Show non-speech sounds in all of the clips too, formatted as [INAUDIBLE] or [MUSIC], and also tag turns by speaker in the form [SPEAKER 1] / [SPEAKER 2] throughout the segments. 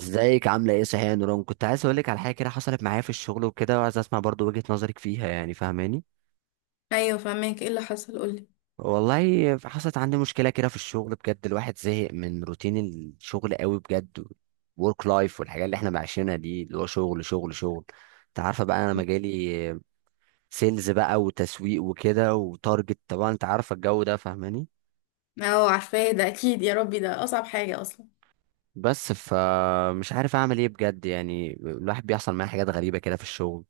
[SPEAKER 1] ازيك عامله ايه صحيح يا نوران؟ كنت عايز اقول لك على حاجه كده حصلت معايا في الشغل وكده، وعايز اسمع برضو وجهه نظرك فيها، يعني فاهماني؟
[SPEAKER 2] ايوه، فهماك. ايه اللي حصل؟ قولي.
[SPEAKER 1] والله حصلت عندي مشكله كده في الشغل بجد، الواحد زهق من روتين الشغل قوي بجد. ورك لايف والحاجات اللي احنا عايشينها دي، اللي هو شغل شغل شغل. انت عارفه بقى انا مجالي سيلز بقى وتسويق وكده وتارجت، طبعا انت عارفه الجو ده. فاهماني؟
[SPEAKER 2] اه، عارفاه. ده اكيد يا ربي ده اصعب حاجة اصلا.
[SPEAKER 1] بس فمش عارف اعمل ايه بجد، يعني الواحد بيحصل معاه حاجات غريبه كده في الشغل.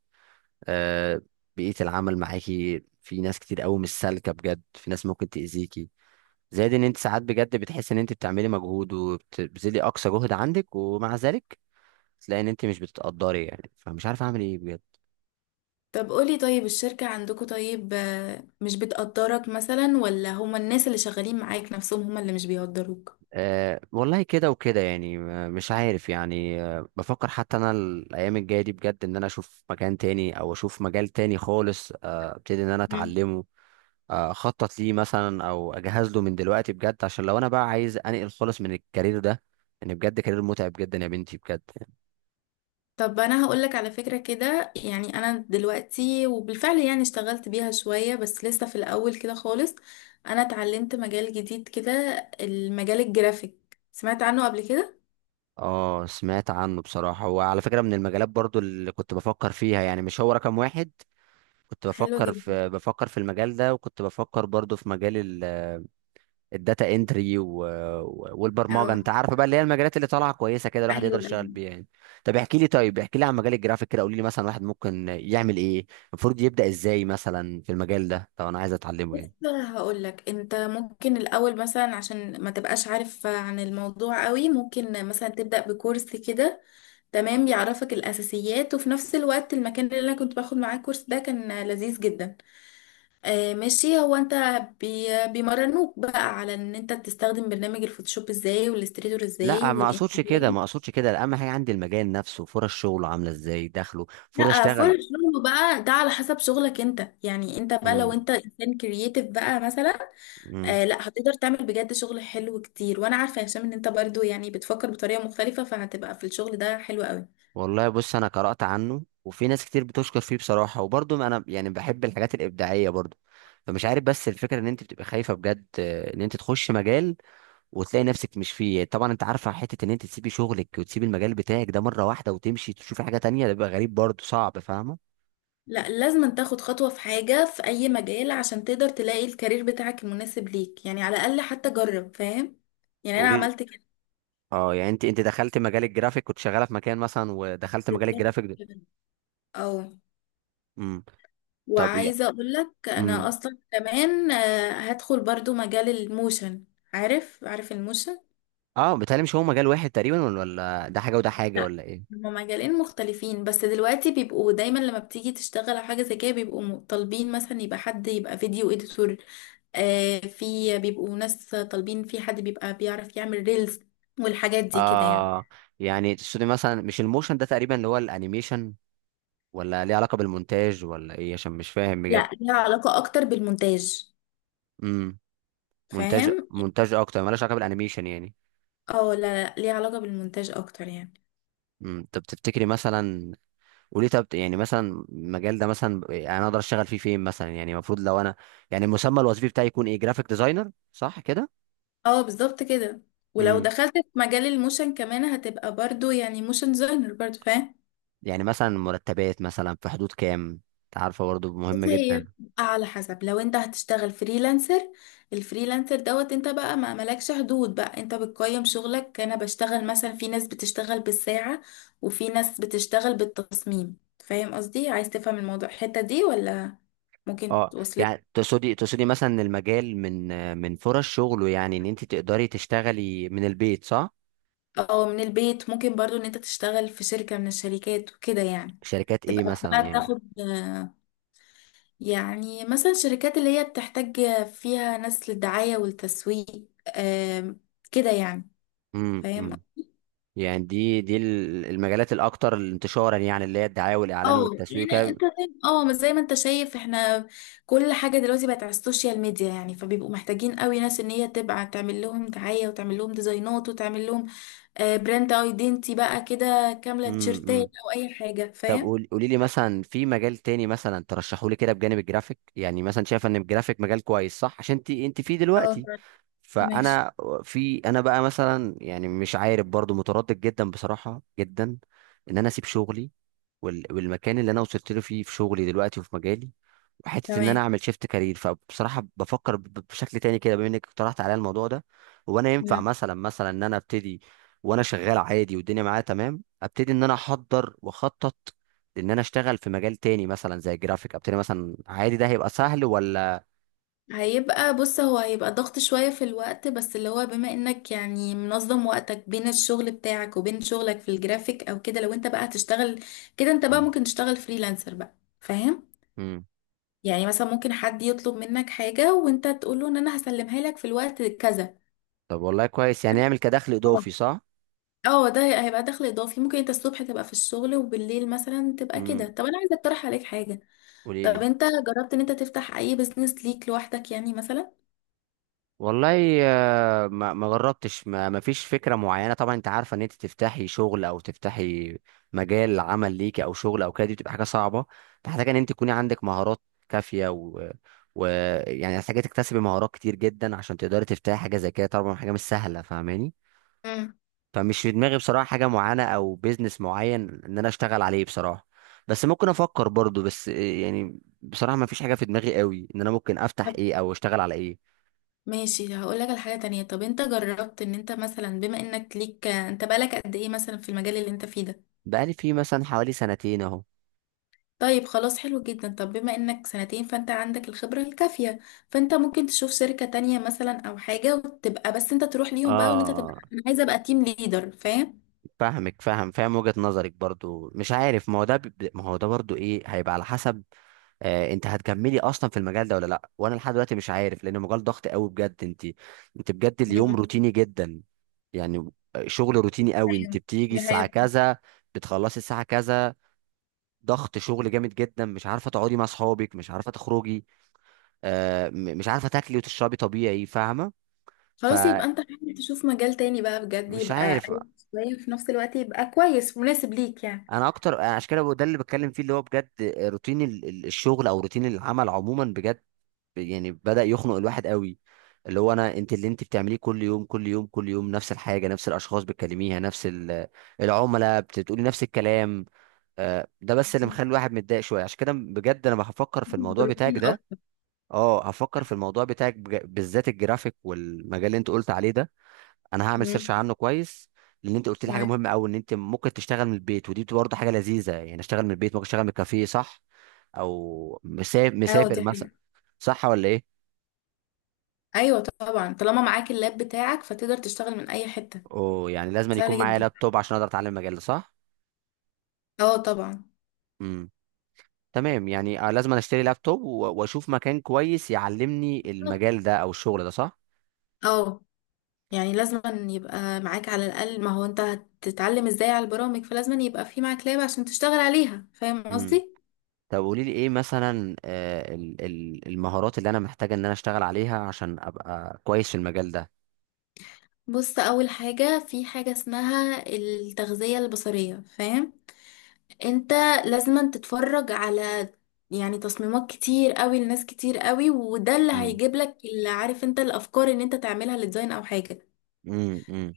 [SPEAKER 1] آه، بيئة العمل معاكي، في ناس كتير قوي مش سالكة بجد، في ناس ممكن تأذيكي. زائد ان انت ساعات بجد بتحس ان انت بتعملي مجهود وبتبذلي اقصى جهد عندك، ومع ذلك تلاقي ان انت مش بتتقدري، يعني فمش عارف اعمل ايه بجد.
[SPEAKER 2] طب قولي، طيب الشركة عندكم طيب، مش بتقدرك مثلا ولا هما الناس اللي شغالين معاك نفسهم هما اللي مش بيقدروك؟
[SPEAKER 1] أه والله كده وكده يعني، مش عارف يعني بفكر حتى انا الايام الجايه دي بجد، ان انا اشوف مكان تاني او اشوف مجال تاني خالص، ابتدي ان انا
[SPEAKER 2] مم.
[SPEAKER 1] اتعلمه. اخطط ليه مثلا او اجهز له من دلوقتي بجد، عشان لو انا بقى عايز انقل خالص من الكارير ده، ان بجد كارير متعب جدا يا بنتي بجد.
[SPEAKER 2] طب انا هقولك على فكرة كده. يعني انا دلوقتي وبالفعل يعني اشتغلت بيها شوية بس لسه في الاول كده خالص. انا اتعلمت مجال جديد كده. المجال الجرافيك، سمعت عنه قبل كده؟
[SPEAKER 1] اه سمعت عنه بصراحة، هو على فكرة من المجالات برضو اللي كنت بفكر فيها، يعني مش هو رقم واحد. كنت
[SPEAKER 2] حلو
[SPEAKER 1] بفكر
[SPEAKER 2] جدا.
[SPEAKER 1] في بفكر في المجال ده، وكنت بفكر برضو في مجال الداتا انتري والبرمجه،
[SPEAKER 2] اه،
[SPEAKER 1] انت عارف بقى اللي هي المجالات اللي طالعه كويسه كده، الواحد يقدر
[SPEAKER 2] ايوه،
[SPEAKER 1] يشتغل
[SPEAKER 2] أيوة.
[SPEAKER 1] بيها يعني. طب احكي لي طيب احكي لي عن مجال الجرافيك كده، قولي لي مثلا واحد ممكن يعمل ايه، المفروض يبدا ازاي مثلا في المجال ده لو انا عايز اتعلمه
[SPEAKER 2] بص،
[SPEAKER 1] يعني؟
[SPEAKER 2] انا هقول لك. انت ممكن الاول مثلا عشان ما تبقاش عارف عن الموضوع قوي ممكن مثلا تبدا بكورس كده. تمام، بيعرفك الاساسيات. وفي نفس الوقت المكان اللي انا كنت باخد معاه الكورس ده كان لذيذ جدا. آه، ماشي. هو انت بي بيمرنوك بقى على ان انت تستخدم برنامج الفوتوشوب ازاي والاستريتور ازاي
[SPEAKER 1] لا ما اقصدش كده، ما
[SPEAKER 2] والانسباين.
[SPEAKER 1] اقصدش كده، اهم حاجه عندي المجال نفسه، فرص شغله عامله ازاي، دخله، فرص
[SPEAKER 2] لا،
[SPEAKER 1] اشتغل.
[SPEAKER 2] فرق شغله بقى ده على حسب شغلك انت. يعني انت بقى
[SPEAKER 1] امم
[SPEAKER 2] لو انت انسان كرييتيف بقى مثلا،
[SPEAKER 1] امم
[SPEAKER 2] آه لا، هتقدر تعمل بجد شغل حلو كتير. وانا عارفه يا هشام ان انت برضو يعني بتفكر بطريقه مختلفه فهتبقى في الشغل ده حلو قوي.
[SPEAKER 1] والله بص انا قرات عنه، وفي ناس كتير بتشكر فيه بصراحه، وبرضه انا يعني بحب الحاجات الابداعيه برضه. فمش عارف، بس الفكره ان انت بتبقى خايفه بجد، ان انت تخش مجال وتلاقي نفسك مش فيه، طبعا انت عارفه حته ان انت تسيبي شغلك وتسيبي المجال بتاعك ده مره واحده وتمشي تشوفي حاجه تانية، ده بيبقى غريب برضه، صعب، فاهمه؟
[SPEAKER 2] لا، لازم تاخد خطوه في حاجه، في اي مجال عشان تقدر تلاقي الكارير بتاعك المناسب ليك. يعني على الاقل حتى جرب، فاهم؟ يعني انا
[SPEAKER 1] قولي لي.
[SPEAKER 2] عملت كده.
[SPEAKER 1] اه، يعني انت دخلت مجال الجرافيك، كنت شغاله في مكان مثلا ودخلت مجال
[SPEAKER 2] بالظبط
[SPEAKER 1] الجرافيك ده.
[SPEAKER 2] كده. اه.
[SPEAKER 1] امم طب يا
[SPEAKER 2] وعايزه اقول لك
[SPEAKER 1] امم
[SPEAKER 2] انا اصلا كمان هدخل برضو مجال الموشن. عارف، عارف الموشن؟
[SPEAKER 1] اه، بيتهيألي مش هو مجال واحد تقريبا، ولا ده حاجه وده حاجه
[SPEAKER 2] لا،
[SPEAKER 1] ولا ايه؟
[SPEAKER 2] هما مجالين مختلفين. بس دلوقتي بيبقوا دايما لما بتيجي تشتغل على حاجة زي كده بيبقوا طالبين مثلا يبقى حد يبقى فيديو اديتور. آه، في بيبقوا ناس طالبين، في حد بيبقى بيعرف يعمل ريلز. والحاجات دي كده يعني.
[SPEAKER 1] اه يعني تقصدي مثلا مش الموشن ده تقريبا اللي هو الانيميشن، ولا ليه علاقه بالمونتاج ولا ايه؟ عشان مش فاهم بجد.
[SPEAKER 2] لا، ليها علاقة اكتر بالمونتاج.
[SPEAKER 1] امم مونتاج
[SPEAKER 2] فاهم؟
[SPEAKER 1] مونتاج اكتر مالوش علاقه بالانيميشن يعني.
[SPEAKER 2] اه لا، لا ليها علاقة بالمونتاج اكتر يعني.
[SPEAKER 1] طب تفتكري مثلا، وليه طب يعني مثلا المجال ده مثلا يعني انا اقدر اشتغل فيه فين مثلا، يعني المفروض لو انا يعني المسمى الوظيفي بتاعي يكون ايه، جرافيك ديزاينر صح كده؟
[SPEAKER 2] اه، بالظبط كده. ولو
[SPEAKER 1] امم
[SPEAKER 2] دخلت في مجال الموشن كمان هتبقى برضو يعني موشن ديزاينر برضو، فاهم؟
[SPEAKER 1] يعني مثلا مرتبات مثلا في حدود كام؟ انت عارفه برضه مهم
[SPEAKER 2] بصي، هي
[SPEAKER 1] جدا.
[SPEAKER 2] بتبقى على حسب. لو انت هتشتغل فريلانسر، الفريلانسر دوت انت بقى ما ملكش حدود. بقى انت بتقيم شغلك. انا بشتغل مثلا، في ناس بتشتغل بالساعة وفي ناس بتشتغل بالتصميم. فاهم قصدي؟ عايز تفهم الموضوع الحتة دي ولا ممكن
[SPEAKER 1] اه
[SPEAKER 2] توصلك؟
[SPEAKER 1] يعني تقصدي مثلا إن المجال من فرص شغله، يعني ان انت تقدري تشتغلي من البيت صح؟
[SPEAKER 2] اه، من البيت ممكن. برضو ان انت تشتغل في شركة من الشركات وكده يعني.
[SPEAKER 1] شركات ايه
[SPEAKER 2] تبقى
[SPEAKER 1] مثلا
[SPEAKER 2] بقى
[SPEAKER 1] يعني؟
[SPEAKER 2] بتاخد يعني مثلا الشركات اللي هي بتحتاج فيها ناس للدعاية والتسويق، آم، كده يعني. فاهم؟
[SPEAKER 1] أمم. يعني دي المجالات الاكثر انتشارا، يعني اللي هي الدعايه والاعلان
[SPEAKER 2] اه،
[SPEAKER 1] والتسويق.
[SPEAKER 2] يعني انت فاهم. اه مش زي ما انت شايف، احنا كل حاجه دلوقتي بقت على السوشيال ميديا. يعني فبيبقوا محتاجين قوي ناس ان هي تبقى تعمل لهم دعايه وتعمل لهم ديزاينات وتعمل لهم براند ايدنتي بقى كده كامله، تيشرتات
[SPEAKER 1] امم
[SPEAKER 2] او اي حاجه،
[SPEAKER 1] طب،
[SPEAKER 2] فاهم؟
[SPEAKER 1] قولي لي مثلا في مجال تاني مثلا ترشحوا لي كده بجانب الجرافيك، يعني مثلا شايفه ان الجرافيك مجال كويس صح، عشان انت فيه
[SPEAKER 2] اه،
[SPEAKER 1] دلوقتي.
[SPEAKER 2] فاهم. ماشي.
[SPEAKER 1] فانا في انا بقى مثلا يعني مش عارف برضو، متردد جدا بصراحه جدا، ان انا اسيب شغلي والمكان اللي انا وصلت له فيه في شغلي دلوقتي وفي مجالي، حته ان انا
[SPEAKER 2] تمام.
[SPEAKER 1] اعمل شيفت كارير، فبصراحه بفكر بشكل تاني كده، بما انك اقترحت عليا الموضوع ده. وانا ينفع
[SPEAKER 2] مم.
[SPEAKER 1] مثلا ان انا ابتدي، وانا شغال عادي والدنيا معايا تمام، ابتدي ان انا احضر واخطط ان انا اشتغل في مجال تاني مثلا زي الجرافيك، ابتدي مثلا عادي، ده هيبقى سهل ولا؟
[SPEAKER 2] هيبقى بص، هو هيبقى ضغط شويه في الوقت بس اللي هو بما انك يعني منظم وقتك بين الشغل بتاعك وبين شغلك في الجرافيك او كده. لو انت بقى هتشتغل كده انت بقى
[SPEAKER 1] مم.
[SPEAKER 2] ممكن تشتغل فريلانسر بقى. فاهم؟
[SPEAKER 1] مم.
[SPEAKER 2] يعني مثلا، ممكن حد يطلب منك حاجة وانت تقول له ان انا هسلمها لك في الوقت كذا.
[SPEAKER 1] طب والله كويس، يعني اعمل كدخل
[SPEAKER 2] اه.
[SPEAKER 1] اضافي صح؟
[SPEAKER 2] اه ده هيبقى دخل اضافي. ممكن انت الصبح تبقى في الشغل وبالليل مثلا تبقى كده.
[SPEAKER 1] امم
[SPEAKER 2] طب انا عايزة اقترح عليك حاجة.
[SPEAKER 1] قولي
[SPEAKER 2] طب
[SPEAKER 1] لي.
[SPEAKER 2] انت جربت ان انت تفتح اي بزنس ليك لوحدك يعني مثلا؟
[SPEAKER 1] والله ما جربتش، ما فيش فكره معينه، طبعا انت عارفه ان انت تفتحي شغل او تفتحي مجال عمل ليكي او شغل او كده، دي بتبقى حاجه صعبه، محتاجه ان انت تكوني عندك مهارات كافيه، و ويعني محتاجه تكتسبي مهارات كتير جدا عشان تقدري تفتحي حاجه زي كده، طبعا حاجه مش سهله، فاهماني؟
[SPEAKER 2] امم.
[SPEAKER 1] فمش في دماغي بصراحه حاجه معينه او بيزنس معين ان انا اشتغل عليه بصراحه، بس ممكن افكر برضو، بس يعني بصراحه ما فيش حاجه في دماغي قوي ان انا ممكن افتح
[SPEAKER 2] طب،
[SPEAKER 1] ايه او اشتغل على ايه.
[SPEAKER 2] ماشي. هقول لك على حاجة تانية. طب انت جربت ان انت مثلا، بما انك ليك انت بقالك قد ايه مثلا في المجال اللي انت فيه ده؟
[SPEAKER 1] بقالي فيه مثلا حوالي 2 سنين اهو.
[SPEAKER 2] طيب، خلاص حلو جدا. طب بما انك سنتين فانت عندك الخبرة الكافية. فانت ممكن تشوف شركة تانية مثلا او حاجة وتبقى، بس انت تروح ليهم بقى وان انت تبقى
[SPEAKER 1] اه
[SPEAKER 2] انا عايزة ابقى تيم ليدر، فاهم؟
[SPEAKER 1] فاهمك، فاهم فاهم وجهة نظرك برضو، مش عارف، ما هو ده برضو ايه، هيبقى على حسب انت هتكملي اصلا في المجال ده ولا لا، وانا لحد دلوقتي مش عارف، لان المجال ضغط قوي بجد، انت بجد اليوم
[SPEAKER 2] مم.
[SPEAKER 1] روتيني جدا، يعني شغل روتيني قوي، انت
[SPEAKER 2] ايوه،
[SPEAKER 1] بتيجي
[SPEAKER 2] دي
[SPEAKER 1] الساعة
[SPEAKER 2] حقيقة.
[SPEAKER 1] كذا، بتخلصي الساعة كذا، ضغط شغل جامد جدا، مش عارفة تقعدي مع اصحابك، مش عارفة تخرجي، مش عارفة تاكلي وتشربي طبيعي، فاهمة؟
[SPEAKER 2] خلاص،
[SPEAKER 1] فمش
[SPEAKER 2] يبقى انت حاول تشوف مجال تاني بقى بجد. يبقى
[SPEAKER 1] عارف
[SPEAKER 2] قريب شوية وفي نفس الوقت يبقى كويس مناسب ليك يعني.
[SPEAKER 1] انا اكتر، أنا عشان كده ده اللي بتكلم فيه اللي هو بجد روتين الشغل او روتين العمل عموما بجد، يعني بدأ يخنق الواحد قوي، اللي هو انت اللي انت بتعمليه كل يوم كل يوم كل يوم نفس الحاجه، نفس الاشخاص بتكلميها، نفس العملاء بتقولي نفس الكلام، ده بس اللي
[SPEAKER 2] مم.
[SPEAKER 1] مخلي الواحد متضايق شويه، عشان كده بجد انا هفكر في الموضوع
[SPEAKER 2] بروتين
[SPEAKER 1] بتاعك ده.
[SPEAKER 2] اكتر.
[SPEAKER 1] اه هفكر في الموضوع بتاعك بالذات الجرافيك والمجال اللي انت قلت عليه ده، انا هعمل سيرش
[SPEAKER 2] مم.
[SPEAKER 1] عنه كويس، لان انت قلت لي حاجه
[SPEAKER 2] تمام.
[SPEAKER 1] مهمه قوي ان انت ممكن تشتغل من البيت، ودي برضه حاجه لذيذه، يعني اشتغل من البيت، ممكن اشتغل من الكافيه صح، او مسافر
[SPEAKER 2] اه، دي
[SPEAKER 1] مسافر مثلا،
[SPEAKER 2] حقيقة.
[SPEAKER 1] صح ولا ايه؟
[SPEAKER 2] ايوه طبعا، طالما معاك اللاب بتاعك فتقدر تشتغل من اي حتة.
[SPEAKER 1] او يعني لازم أن يكون
[SPEAKER 2] سهل
[SPEAKER 1] معايا
[SPEAKER 2] جدا.
[SPEAKER 1] لابتوب عشان اقدر اتعلم المجال ده صح؟
[SPEAKER 2] اه، طبعا.
[SPEAKER 1] امم تمام يعني لازم أنا اشتري لابتوب واشوف مكان كويس يعلمني المجال ده او الشغل ده صح؟
[SPEAKER 2] اه، يعني لازم أن يبقى معاك على الأقل. ما هو انت هتتعلم ازاي على البرامج؟ فلازم أن يبقى في معاك لاب عشان تشتغل عليها، فاهم
[SPEAKER 1] امم
[SPEAKER 2] قصدي؟
[SPEAKER 1] طب قولي لي ايه مثلا، المهارات اللي انا محتاجه ان انا اشتغل عليها عشان ابقى كويس في المجال ده؟
[SPEAKER 2] بص، أول حاجة، في حاجة اسمها التغذية البصرية، فاهم؟ انت لازم أن تتفرج على يعني تصميمات كتير قوي لناس كتير قوي. وده اللي
[SPEAKER 1] امم
[SPEAKER 2] هيجيب لك اللي عارف انت الأفكار ان انت تعملها لديزاين أو حاجة.
[SPEAKER 1] امم امم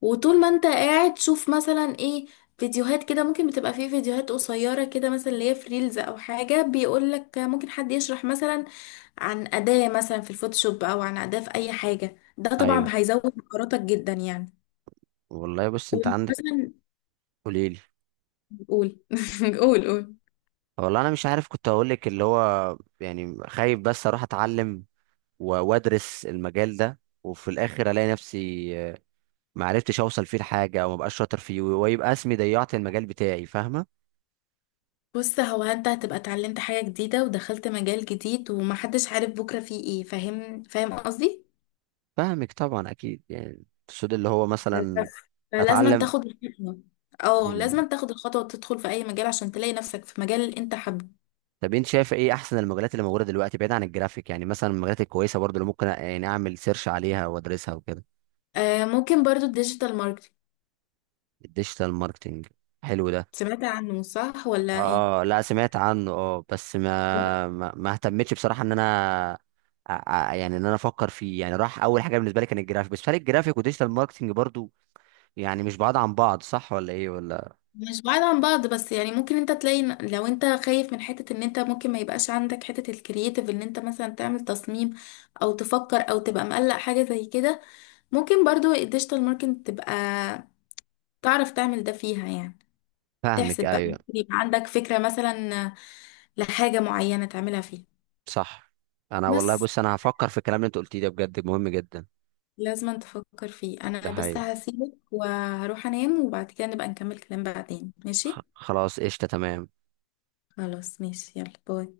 [SPEAKER 2] وطول ما انت قاعد شوف مثلا ايه، فيديوهات كده. ممكن بتبقى فيه فيديوهات قصيرة كده مثلا اللي هي في ريلز او حاجة بيقولك ممكن حد يشرح مثلا عن أداة مثلا في الفوتوشوب او عن أداة في اي حاجة. ده طبعا
[SPEAKER 1] ايوه
[SPEAKER 2] هيزود مهاراتك جدا يعني.
[SPEAKER 1] والله بص انت عندك
[SPEAKER 2] ومثلا
[SPEAKER 1] قليل.
[SPEAKER 2] قول [LAUGHS] قول، قول.
[SPEAKER 1] والله انا مش عارف، كنت هقول لك اللي هو يعني خايف بس اروح اتعلم وادرس المجال ده، وفي الاخر الاقي نفسي ما عرفتش اوصل فيه لحاجه او ما بقاش شاطر فيه، ويبقى اسمي ضيعت المجال بتاعي، فاهمه؟
[SPEAKER 2] بص، هو انت هتبقى اتعلمت حاجة جديدة ودخلت مجال جديد ومحدش عارف بكرة فيه ايه. فاهم؟ فاهم قصدي؟
[SPEAKER 1] فاهمك طبعا اكيد يعني، السود اللي هو مثلا،
[SPEAKER 2] بس فلازم
[SPEAKER 1] اتعلم.
[SPEAKER 2] تاخد الخطوة. اه،
[SPEAKER 1] مم.
[SPEAKER 2] لازم تاخد الخطوة وتدخل في أي مجال عشان تلاقي نفسك في مجال اللي أنت حابه.
[SPEAKER 1] طب انت شايف ايه احسن المجالات اللي موجوده دلوقتي بعيد عن الجرافيك، يعني مثلا المجالات الكويسه برضو اللي ممكن يعني اعمل سيرش عليها وادرسها وكده؟
[SPEAKER 2] آه، ممكن برضو الديجيتال ماركتينج.
[SPEAKER 1] الديجيتال ماركتنج، حلو ده.
[SPEAKER 2] سمعت عنه صح ولا إيه؟
[SPEAKER 1] اه لا سمعت عنه، بس
[SPEAKER 2] طب،
[SPEAKER 1] ما اهتمتش بصراحه ان انا يعني ان انا افكر فيه، يعني راح اول حاجه بالنسبه لي كان الجرافيك، بس فرق الجرافيك وديجيتال ماركتنج برضو، يعني مش بعاد عن بعض صح ولا ايه ولا؟
[SPEAKER 2] مش بعيد عن بعض بس يعني ممكن انت تلاقي لو انت خايف من حتة ان انت ممكن ما يبقاش عندك حتة الكرياتيف ان انت مثلا تعمل تصميم او تفكر او تبقى مقلق حاجة زي كده. ممكن برضو الديجيتال ماركتينج تبقى تعرف تعمل ده فيها يعني.
[SPEAKER 1] فاهمك
[SPEAKER 2] تحسب بقى،
[SPEAKER 1] ايوه
[SPEAKER 2] يبقى عندك فكرة مثلا لحاجة معينة تعملها فيه.
[SPEAKER 1] صح. انا والله
[SPEAKER 2] بس
[SPEAKER 1] بص انا هفكر في الكلام اللي انت قلتيه ده بجد مهم جدا.
[SPEAKER 2] لازم تفكر فيه.
[SPEAKER 1] ده
[SPEAKER 2] انا بس
[SPEAKER 1] حقيقي.
[SPEAKER 2] هسيبك وهروح انام وبعد كده نبقى نكمل كلام بعدين، ماشي؟
[SPEAKER 1] خلاص قشطه تمام.
[SPEAKER 2] خلاص، ماشي، يلا باي.